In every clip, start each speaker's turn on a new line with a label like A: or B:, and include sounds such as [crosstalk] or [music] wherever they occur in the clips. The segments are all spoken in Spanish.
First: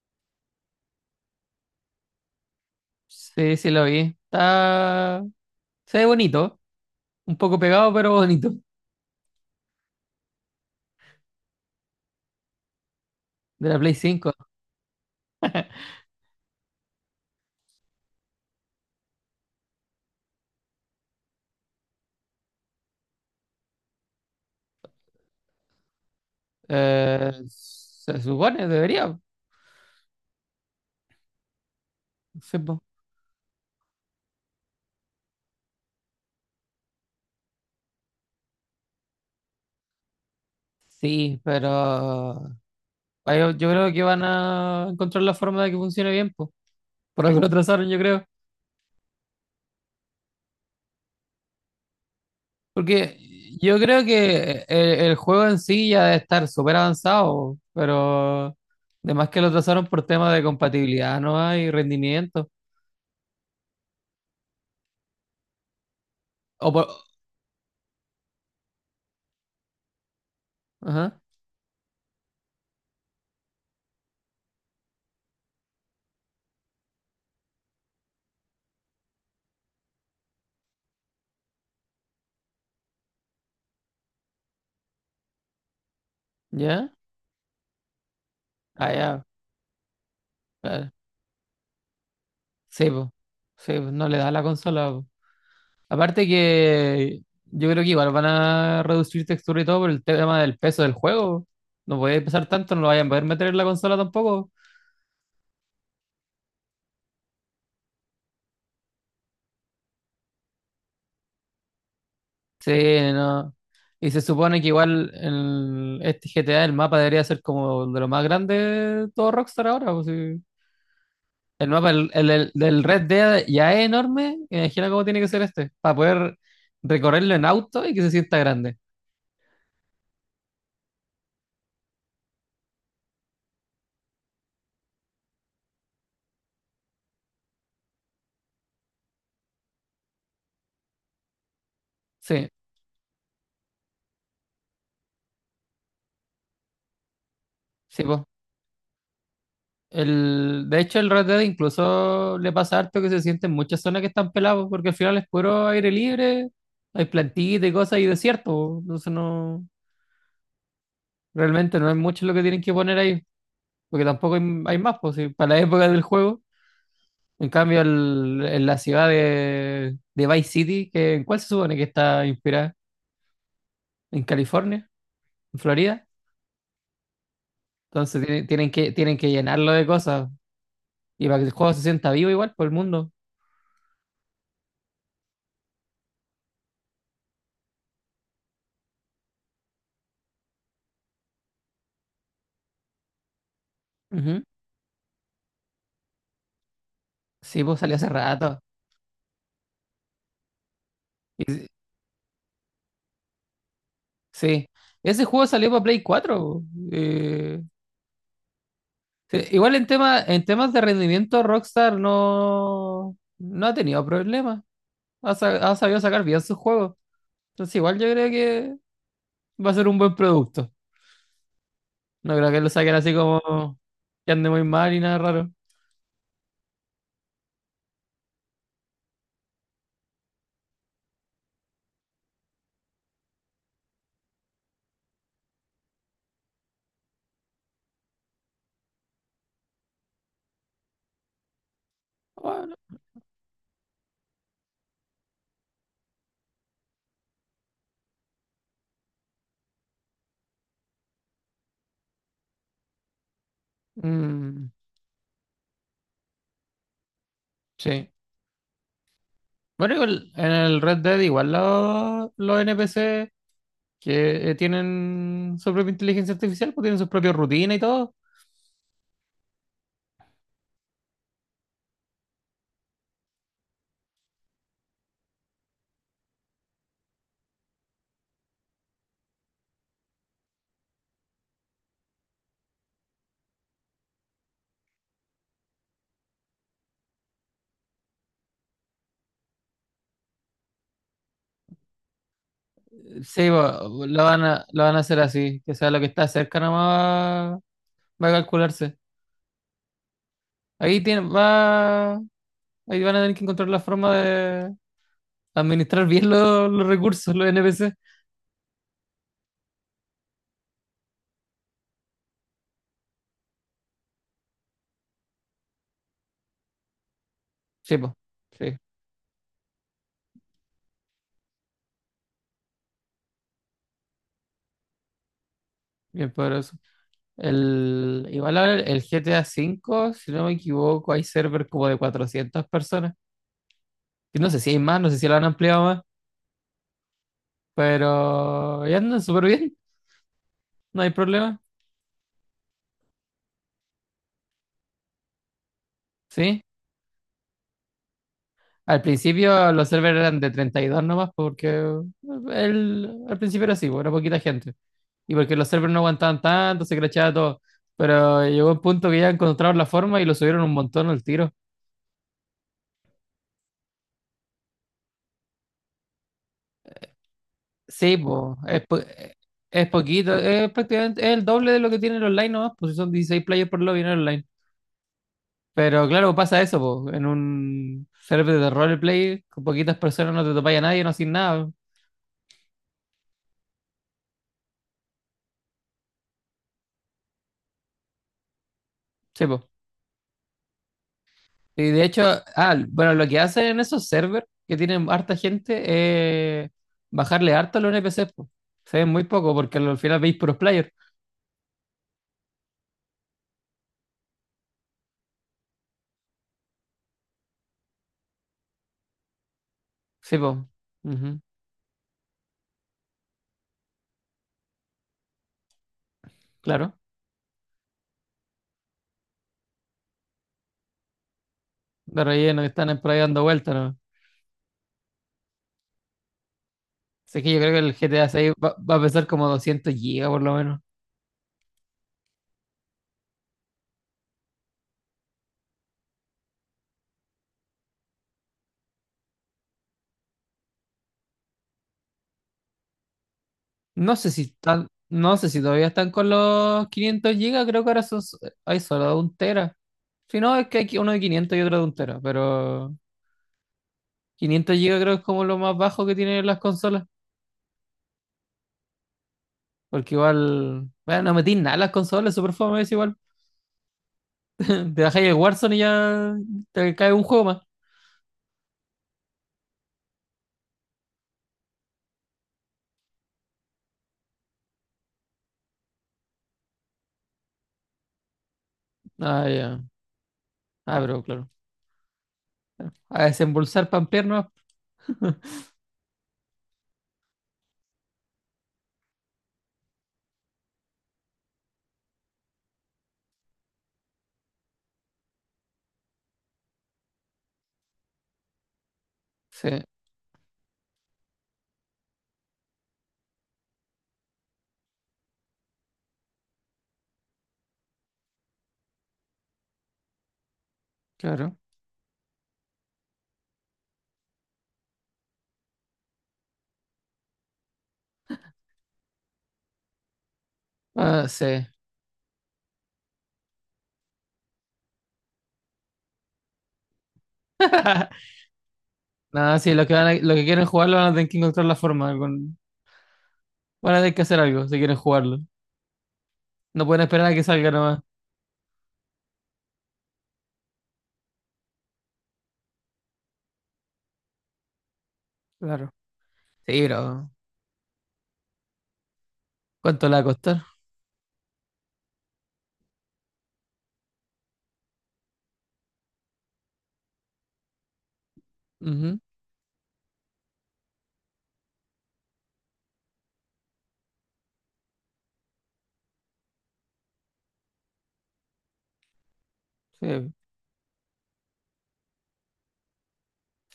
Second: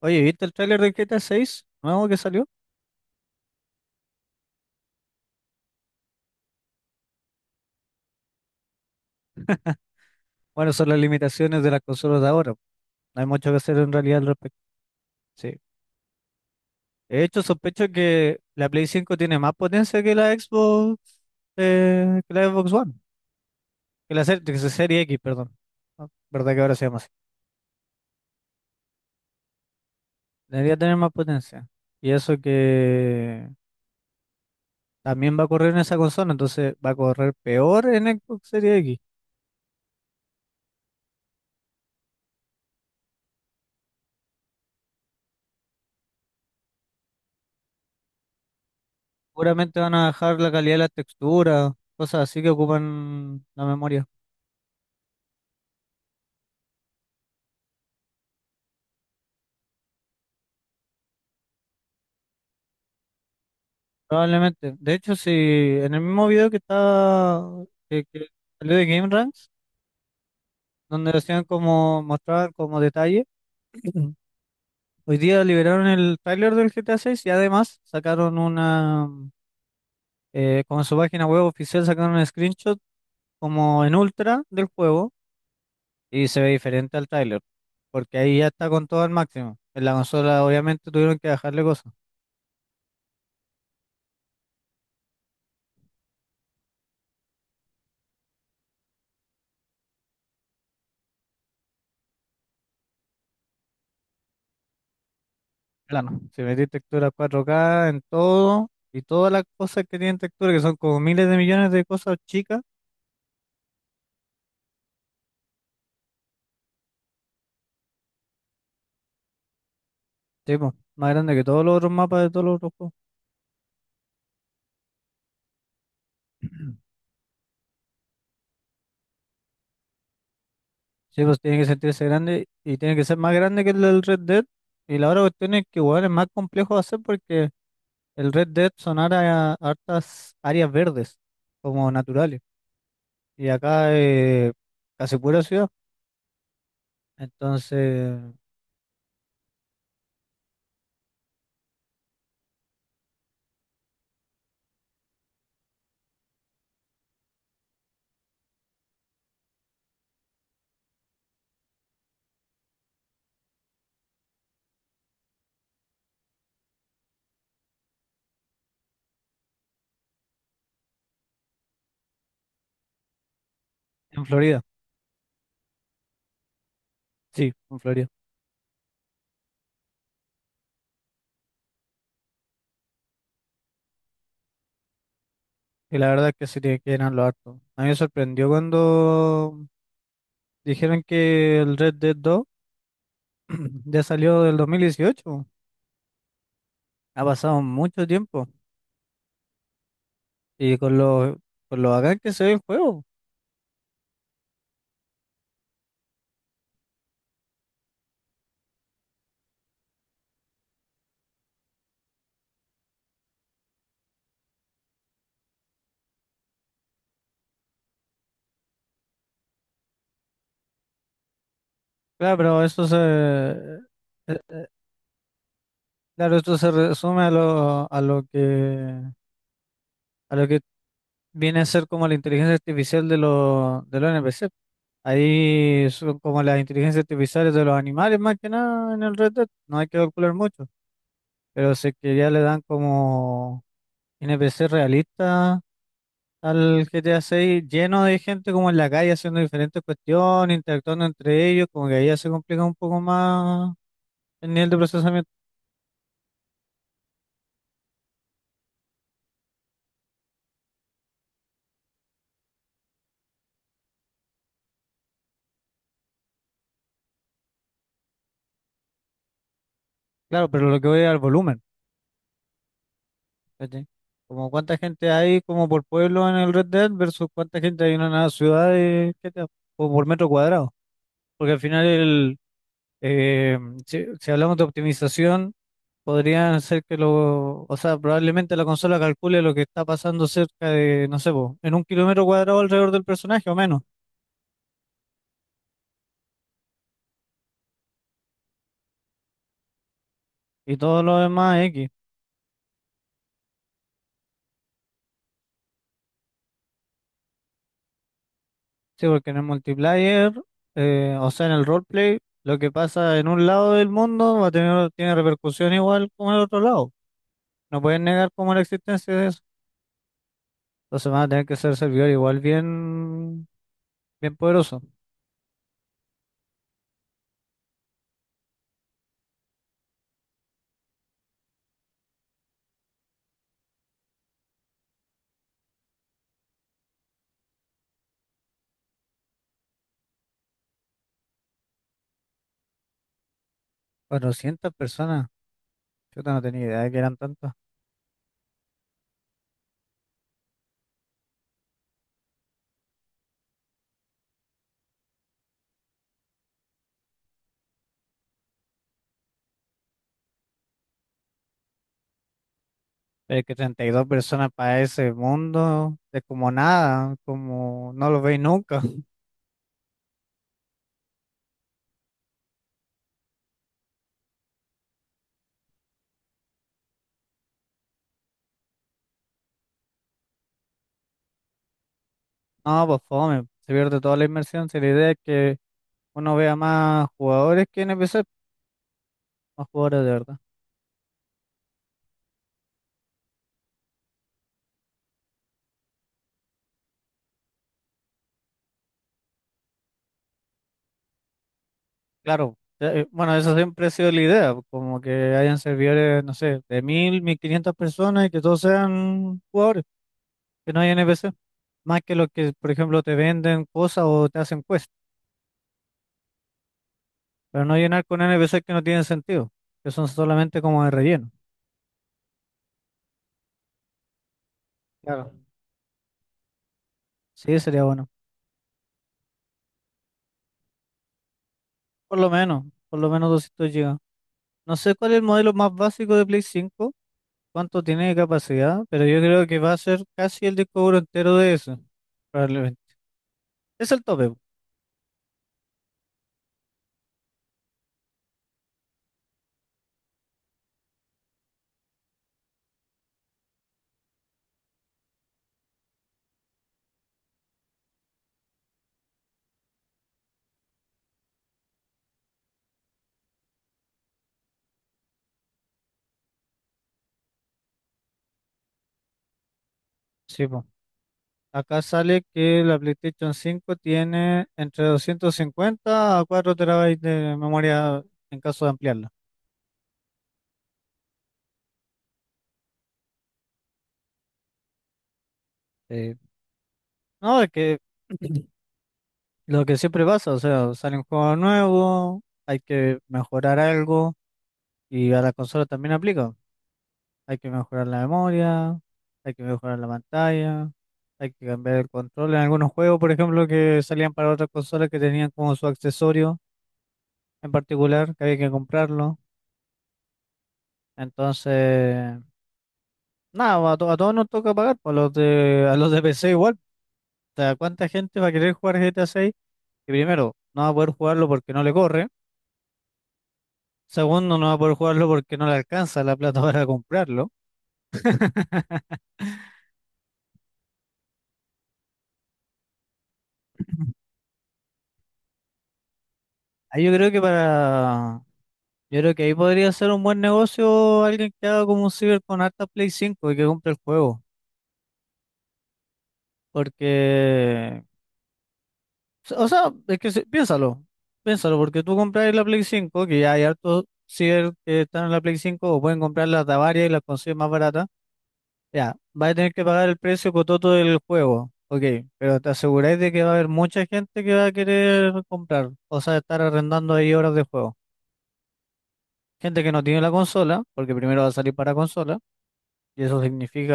A: Oye, ¿viste el tráiler de GTA 6 nuevo que salió?
B: Sí, sí lo vi. Está. Se ve bonito. Un poco pegado, pero bonito.
A: Bueno, son las limitaciones de las consolas de ahora. No hay mucho que
B: De
A: hacer
B: la
A: en
B: Play
A: realidad al
B: cinco,
A: respecto. Sí. De hecho, sospecho que la Play 5 tiene más potencia que la Xbox One, que la serie X, perdón. Ah, ¿verdad que ahora se llama así?
B: Se supone, debería. No
A: Debería tener más potencia. Y eso
B: sé, po.
A: que también va a correr en esa consola, entonces va a correr peor en Xbox Series X.
B: Sí, pero. Yo creo que van a encontrar la forma de que funcione bien, po. Por algo lo [laughs] trazaron, yo creo.
A: Seguramente van a bajar la calidad de las texturas, cosas así que
B: Porque
A: ocupan la
B: yo creo
A: memoria.
B: que el juego en sí ya debe estar súper avanzado, pero. Además que lo trazaron por temas de compatibilidad, ¿no? Y rendimiento.
A: Probablemente. De hecho, si en el mismo video que
B: O por.
A: está que salió de Game Ranks, donde
B: Ajá,
A: hacían como mostrar como detalle, [clears throat] hoy día liberaron el tráiler del GTA 6 y además sacaron una como en su página web oficial sacaron un screenshot como en ultra del juego y se ve
B: ¿ya?
A: diferente al tráiler, porque ahí ya está con
B: Ah,
A: todo al
B: ya.
A: máximo. En la consola obviamente
B: Claro.
A: tuvieron que dejarle cosas.
B: Sí, po. Sí, po, no le da la consola, po. Aparte que yo creo que igual van a reducir textura y todo por el tema del peso del juego. No puede pesar tanto, no lo vayan a poder meter en la consola tampoco.
A: Plano. Si metís textura 4K en todo y todas las cosas que tienen textura, que son como miles de millones de cosas chicas,
B: Sí, no. Y se supone que igual este GTA, el mapa debería ser como de lo más grande de todo Rockstar ahora, po, sí.
A: sí, po, más grande que todos
B: El
A: los otros
B: mapa
A: mapas de todos los otros
B: del
A: juegos.
B: Red Dead ya es enorme. Imagina cómo tiene que ser este, para poder
A: [clears throat]
B: recorrerlo en auto y que se sienta grande.
A: Sí, pues tiene que sentirse grande y tiene que ser más grande que el del Red Dead. Y la otra cuestión es que igual es más complejo de hacer porque el Red Dead son área- hartas áreas verdes, como naturales.
B: Sí,
A: Y acá casi pura ciudad.
B: sí,
A: Entonces,
B: pues. De hecho, el Red Dead incluso le pasa harto que se sienten muchas zonas que están pelados, porque al final es puro aire libre, hay plantitas y cosas y desierto, po. Entonces no, realmente no es mucho lo que tienen que poner ahí, porque tampoco hay, hay más, pues, si para la época del juego. En cambio, en la ciudad de Vice City, que, ¿en cuál se supone que está inspirada? ¿En
A: en Florida,
B: California? ¿En Florida?
A: sí, en Florida.
B: Entonces tienen que llenarlo de cosas. Y para que el juego se sienta vivo igual por el mundo.
A: Y la verdad es que sí te quedan lo harto. A mí me sorprendió cuando dijeron que el Red Dead 2 [clears throat] ya
B: Ujú.
A: salió del 2018. Ha pasado
B: Sí, pues salió
A: mucho
B: hace
A: tiempo.
B: rato.
A: Y con lo bacán que se ve el juego.
B: Sí, ese juego salió para Play 4. eh, sí, igual en temas de rendimiento, Rockstar no ha tenido problemas. Ha sabido sacar bien sus juegos. Entonces, igual yo creo que va a ser un buen producto.
A: Claro,
B: No creo que
A: pero
B: lo saquen así como que
A: eh,
B: ande muy mal y nada raro.
A: claro, esto se resume a a lo que viene a ser como la inteligencia artificial de de los NPC. Ahí son como las inteligencias artificiales de los animales más que nada en el Red Dead. No hay que calcular mucho. Pero sé que ya le dan
B: Bueno,
A: como NPC realista al GTA 6, lleno de gente como en la calle haciendo diferentes cuestiones, interactuando entre ellos, como que ahí ya se complica un poco más el
B: mm,
A: nivel de procesamiento.
B: sí. Bueno, igual en el Red Dead, igual los NPC que tienen su propia inteligencia artificial, pues tienen sus propias rutinas y todo.
A: Claro, pero lo que voy es al volumen, ¿cachai? Como cuánta gente hay como por pueblo en el Red Dead versus cuánta gente hay en una ciudad de GTA, o por metro cuadrado. Porque al final el, eh, si si hablamos de optimización. Podrían ser que lo, o sea, probablemente la consola calcule lo que está pasando cerca de, no sé, po, en un kilómetro cuadrado alrededor del personaje
B: Sí,
A: o menos,
B: lo van a hacer así, que sea lo que está cerca nomás va a calcularse.
A: y
B: Ahí
A: todo lo
B: tiene,
A: demás es X.
B: va, Ahí van a tener que encontrar la forma de administrar bien los recursos, los NPC.
A: Sí, porque en el multiplayer, o sea, en el roleplay, lo que pasa en un lado del mundo tiene repercusión igual como en el otro lado. No
B: Sí,
A: pueden
B: po,
A: negar como la
B: sí,
A: existencia de eso. Entonces van a tener que ser servidor igual bien poderoso.
B: bien poderoso. Igual ahora el GTA V, si no me equivoco, hay server como de 400 personas. Y no sé si hay más, no sé si lo han ampliado más, pero ya andan súper bien, no hay problema.
A: 400 personas, yo no tenía
B: Sí,
A: idea de que eran tantas.
B: al principio los servers eran de 32 nomás porque al principio era así, pues, era poquita gente. Y porque los servers no aguantaban tanto, se crachaba todo. Pero llegó un punto que ya encontraron la forma y lo subieron un montón al tiro.
A: Pero que 32 personas para ese mundo es como nada, como no
B: Sí,
A: lo veis
B: pues,
A: nunca.
B: es poquito, es prácticamente es el doble de lo que tiene el online nomás, pues si son 16 players por lobby en el online. Pero claro, pasa eso, pues, en un server de roleplay con poquitas personas no te topáis a nadie, no haces nada.
A: No, pues fome, se pierde toda la inmersión. Si la idea es que uno vea más jugadores que NPC,
B: Sí, pues.
A: más jugadores de verdad.
B: Y de hecho, bueno, lo que hacen en esos servers que tienen harta gente es bajarle harto a los NPCs, po. Se ven muy poco porque al final veis puros players.
A: Claro, bueno, eso siempre ha sido la idea, pues, como que hayan servidores, no sé, de mil, mil 1500 personas y que todos sean jugadores,
B: Sí, pues.
A: que no hay NPC. Más que los que, por ejemplo, te venden cosas o te hacen quest,
B: Claro.
A: pero no llenar con NPC que no tienen sentido, que son solamente como de relleno.
B: De relleno que están por ahí dando vueltas, ¿no?
A: Claro,
B: Así que
A: sí,
B: yo creo que
A: sería
B: el
A: bueno.
B: GTA 6 va a pesar como 200 gigas por lo menos.
A: Por lo menos, por lo menos 200 GB. No sé cuál es el modelo más básico de Play 5 cuánto tiene de capacidad, pero yo creo que va a ser casi el disco duro entero de eso, probablemente. Es el
B: No
A: tope,
B: sé
A: po.
B: si están, no sé si todavía están con los 500 gigas, creo que ahora hay solo un tera. Si no, es que hay uno de 500 y otro de un tera, pero 500 gigas creo que es como lo más bajo que tienen las consolas. Porque igual, bueno, no metís nada en las consolas, super fome es igual. [laughs] Te bajáis el Warzone y ya te cae un juego más.
A: Sí, po. Acá sale que la PlayStation 5 tiene entre 250 a 4 terabytes de memoria en caso de ampliarla.
B: Ah, ya. Ah, pero claro. A desembolsar pampear nomás.
A: Eh, no, es que [clears throat] lo que siempre pasa, o sea, sale un juego nuevo, hay que mejorar algo y a la consola también aplica. Hay que mejorar la memoria, hay que
B: Sí,
A: mejorar la pantalla, hay que cambiar el control. En algunos juegos, por ejemplo, que salían para otras consolas que tenían como su accesorio en particular, que había que comprarlo.
B: claro.
A: Entonces, nada, a, to- a todos nos toca pagar, pues, a a los de PC igual. O sea, ¿cuánta gente va a querer jugar GTA 6? Que primero, no va a poder jugarlo
B: Ah,
A: porque no
B: sí.
A: le corre. Segundo, no va a poder jugarlo porque no le alcanza la plata [laughs] para comprarlo.
B: [laughs] Nada, sí, los que quieren jugarlo van a tener que encontrar la forma. Van a tener que hacer algo si quieren jugarlo.
A: Ah,
B: No pueden esperar a que salga nomás.
A: Yo creo que ahí podría ser un buen negocio alguien que haga como un ciber con harta Play 5 y que compre el juego.
B: Claro. Sí, pero
A: Porque, o sea, es
B: ¿cuánto
A: que
B: le va
A: si-
B: a costar?
A: piénsalo, piénsalo, porque tú compras la Play 5 que ya hay hartos ciber que están en la Play 5 o pueden comprar las de a varias y las consigues más baratas. Ya,
B: Ujú.
A: vas a tener que pagar el precio cototo del juego, ok, pero te aseguráis de que va a haber mucha gente que va a querer comprar, o sea, estar arrendando ahí horas de juego. Gente que no tiene la
B: Sí,
A: consola, porque primero va a salir para consola. Y eso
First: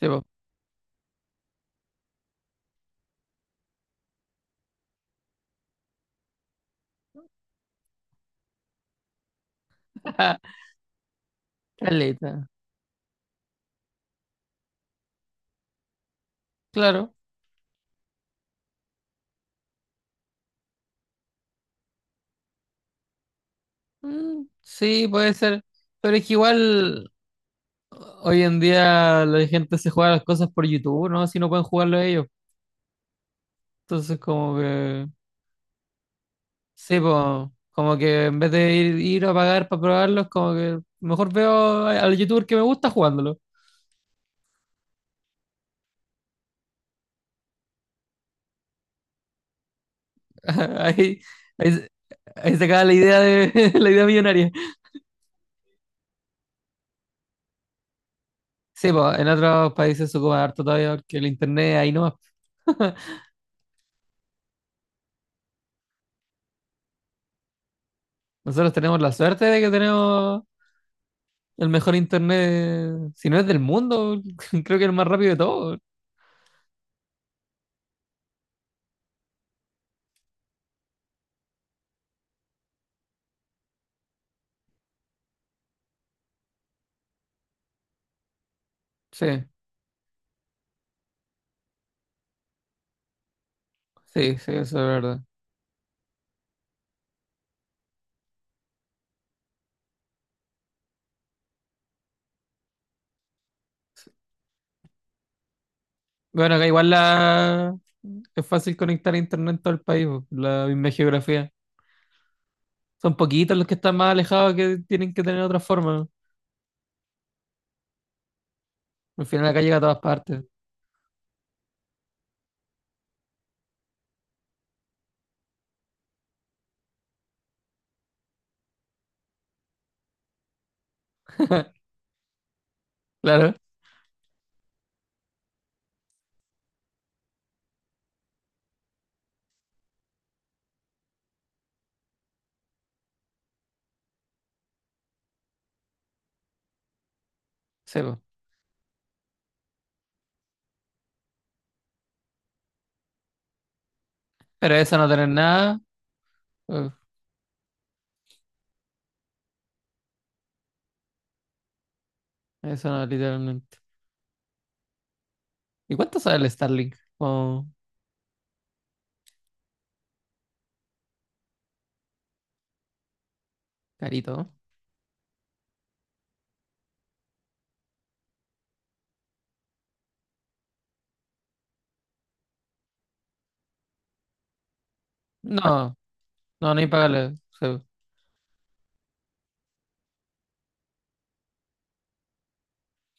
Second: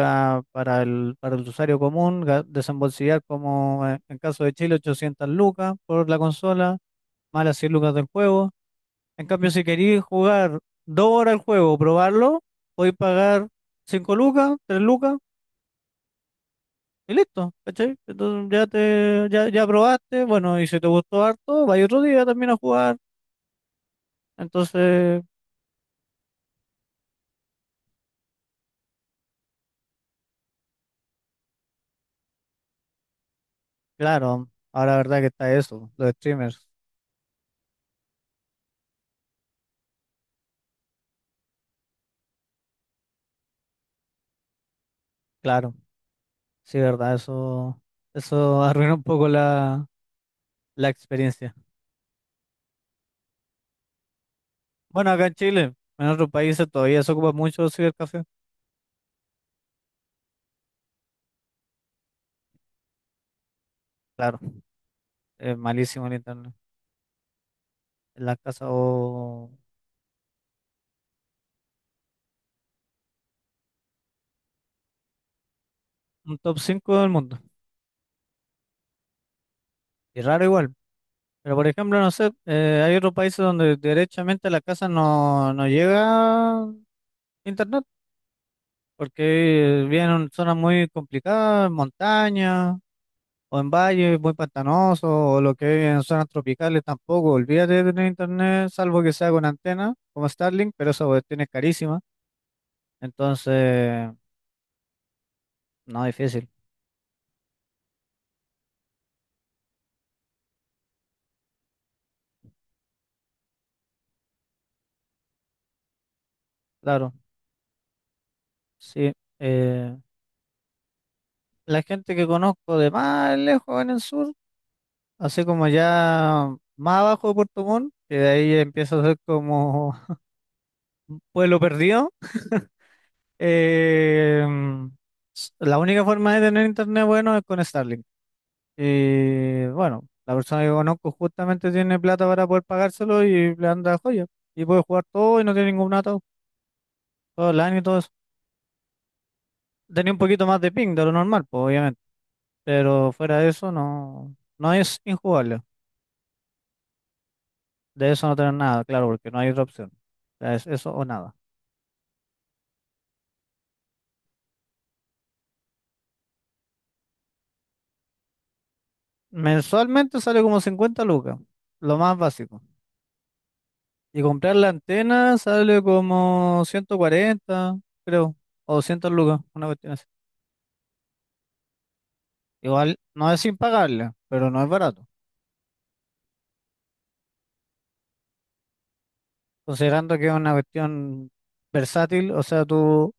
B: sí, po.
A: para para el usuario común ga- desembolsillar como en caso de Chile 800 lucas por la consola, más las 100 lucas del juego. En cambio, si queréis jugar
B: [laughs]
A: 2 horas el juego, probarlo,
B: Caleta.
A: podéis pagar 5 lucas, 3 lucas y
B: Claro.
A: listo, ¿cachai? Entonces ya probaste, bueno, y si te gustó harto, vais otro día también a jugar.
B: Mm, sí,
A: Entonces,
B: puede ser. Pero es que igual. Hoy en día la gente se juega las cosas por YouTube, ¿no? Si no pueden jugarlo ellos. Entonces,
A: claro,
B: como
A: ahora la
B: que,
A: verdad que está eso, los streamers,
B: sí, po, como que en vez de ir a pagar para probarlos, como que mejor veo al youtuber que me gusta jugándolo.
A: claro, sí, verdad, eso [laughs] arruina un poco la
B: [laughs] Ahí,
A: experiencia.
B: ahí, se- Ahí se acaba la idea de [laughs] la idea millonaria.
A: Bueno, acá en Chile, en otros países todavía se ocupa mucho el cibercafé.
B: Sí, pues en otros países se ocupa harto todavía porque el internet ahí no.
A: Claro, es malísimo el internet. En la casa
B: Nosotros tenemos la suerte
A: o
B: de que tenemos el mejor internet, si no es del mundo, [laughs] creo que el más rápido de todos.
A: un top 5 del mundo. Y raro igual. Pero por ejemplo, no sé, hay otros países donde derechamente a la casa no, no llega internet,
B: Sí,
A: porque viven en zonas muy complicadas, en montañas, o en valles muy
B: sí, sí, eso es
A: pantanosos,
B: verdad.
A: o lo que es en zonas tropicales tampoco. Olvídate de tener internet, salvo que sea con antena, como Starlink, pero esa cuestión es carísima. Entonces, no, difícil,
B: Bueno, acá igual la. Es fácil conectar a internet en todo el país, po, la misma geografía. Son poquitos los que están más alejados que tienen que tener otra forma.
A: claro, sí.
B: Al final acá llega a
A: Eh,
B: todas partes.
A: la gente que conozco de más lejos en el sur, así como ya más abajo de Puerto Montt, que de ahí empieza a ser como [laughs] un pueblo perdido, [laughs]
B: Claro,
A: eh, la única forma de tener internet bueno es con Starlink. Y bueno, la persona que conozco justamente tiene plata para poder pagárselo y le anda joya. Y puede jugar todo y no tiene ningún dato, todo online y todo
B: sí,
A: eso.
B: po.
A: Tenía un poquito más de ping de lo normal, pues, obviamente. Pero fuera de eso, no, no
B: Pero eso
A: es
B: no tener
A: injugable.
B: nada, uf,
A: De eso no tener nada, claro, porque no hay otra opción. O sea, es eso o nada.
B: eso no, literalmente. ¿Y cuánto sale el Starlink? Como
A: Mensualmente sale como 50 lucas, lo más básico. Y
B: carito, ¿no?
A: comprar la antena sale como 140 creo, o 200 lucas, una cuestión así. Igual no es impagable, pero no es barato.
B: No, no, no hay pagarle, sí.
A: Considerando que es una cuestión versátil, o sea, tú.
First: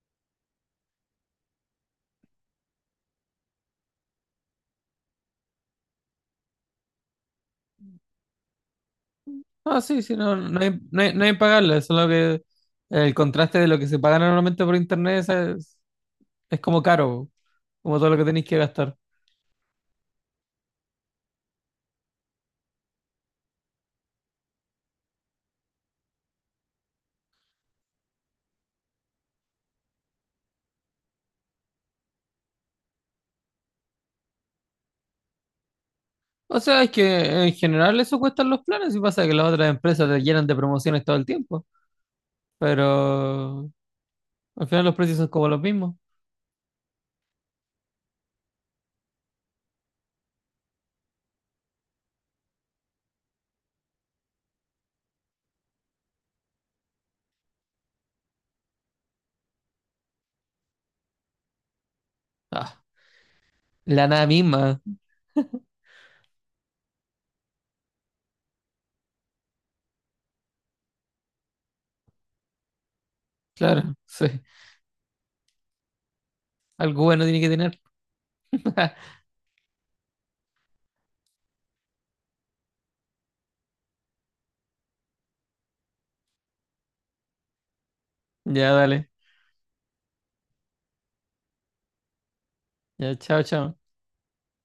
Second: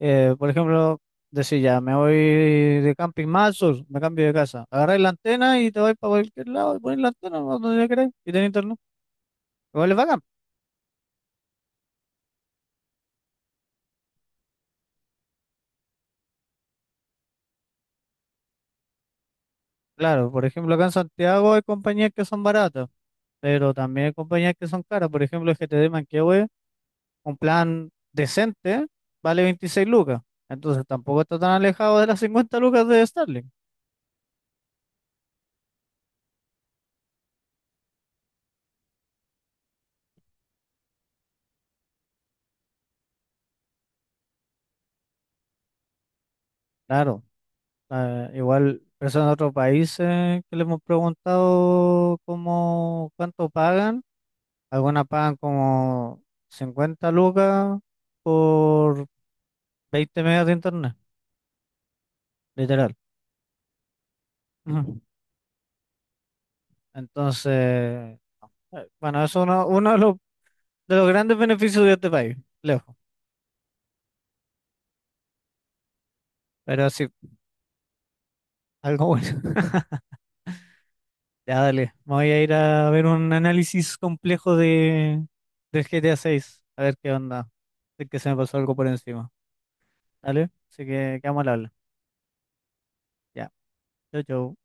A: Por ejemplo, decir ya, me voy de camping más al sur, me cambio de casa. Agarráis la antena y te vais para cualquier lado y ponéis la antena no, donde queráis y tenéis internet.
B: No,
A: Igual es
B: sí, sí,
A: bacán.
B: no, no hay pagarle, solo que el contraste de lo que se paga normalmente por internet es como caro, como todo lo que tenéis que gastar.
A: Claro, por ejemplo, acá en Santiago hay compañías que son baratas, pero también hay compañías que son caras. Por ejemplo, el GTD Manquehue, un plan decente, vale 26 lucas. Entonces tampoco está tan alejado de las 50 lucas de Starlink.
B: O sea, es que en general eso cuestan los planes y pasa que las otras empresas te llenan de promociones todo el tiempo, pero al final los precios son como los mismos.
A: Claro, igual personas de otros países que le hemos preguntado cómo, cuánto pagan. Algunas pagan como 50 lucas por 20 megas de internet,
B: Ah,
A: literal.
B: la nada misma,
A: Ujú. Entonces, bueno, eso es uno de de los grandes beneficios de este país, lejos.
B: claro, [laughs] sí.
A: Pero
B: Algo
A: sí,
B: bueno tiene que tener. [laughs]
A: algo bueno. [laughs] Ya, dale. Me voy a ir a ver un análisis complejo del GTA 6. A seis. A ver qué onda. Es que se me pasó
B: Ya,
A: algo por
B: dale.
A: encima. Dale. Así que quedamos al habla.
B: Ya, chao,
A: Ya.
B: chao.
A: Chau, chau.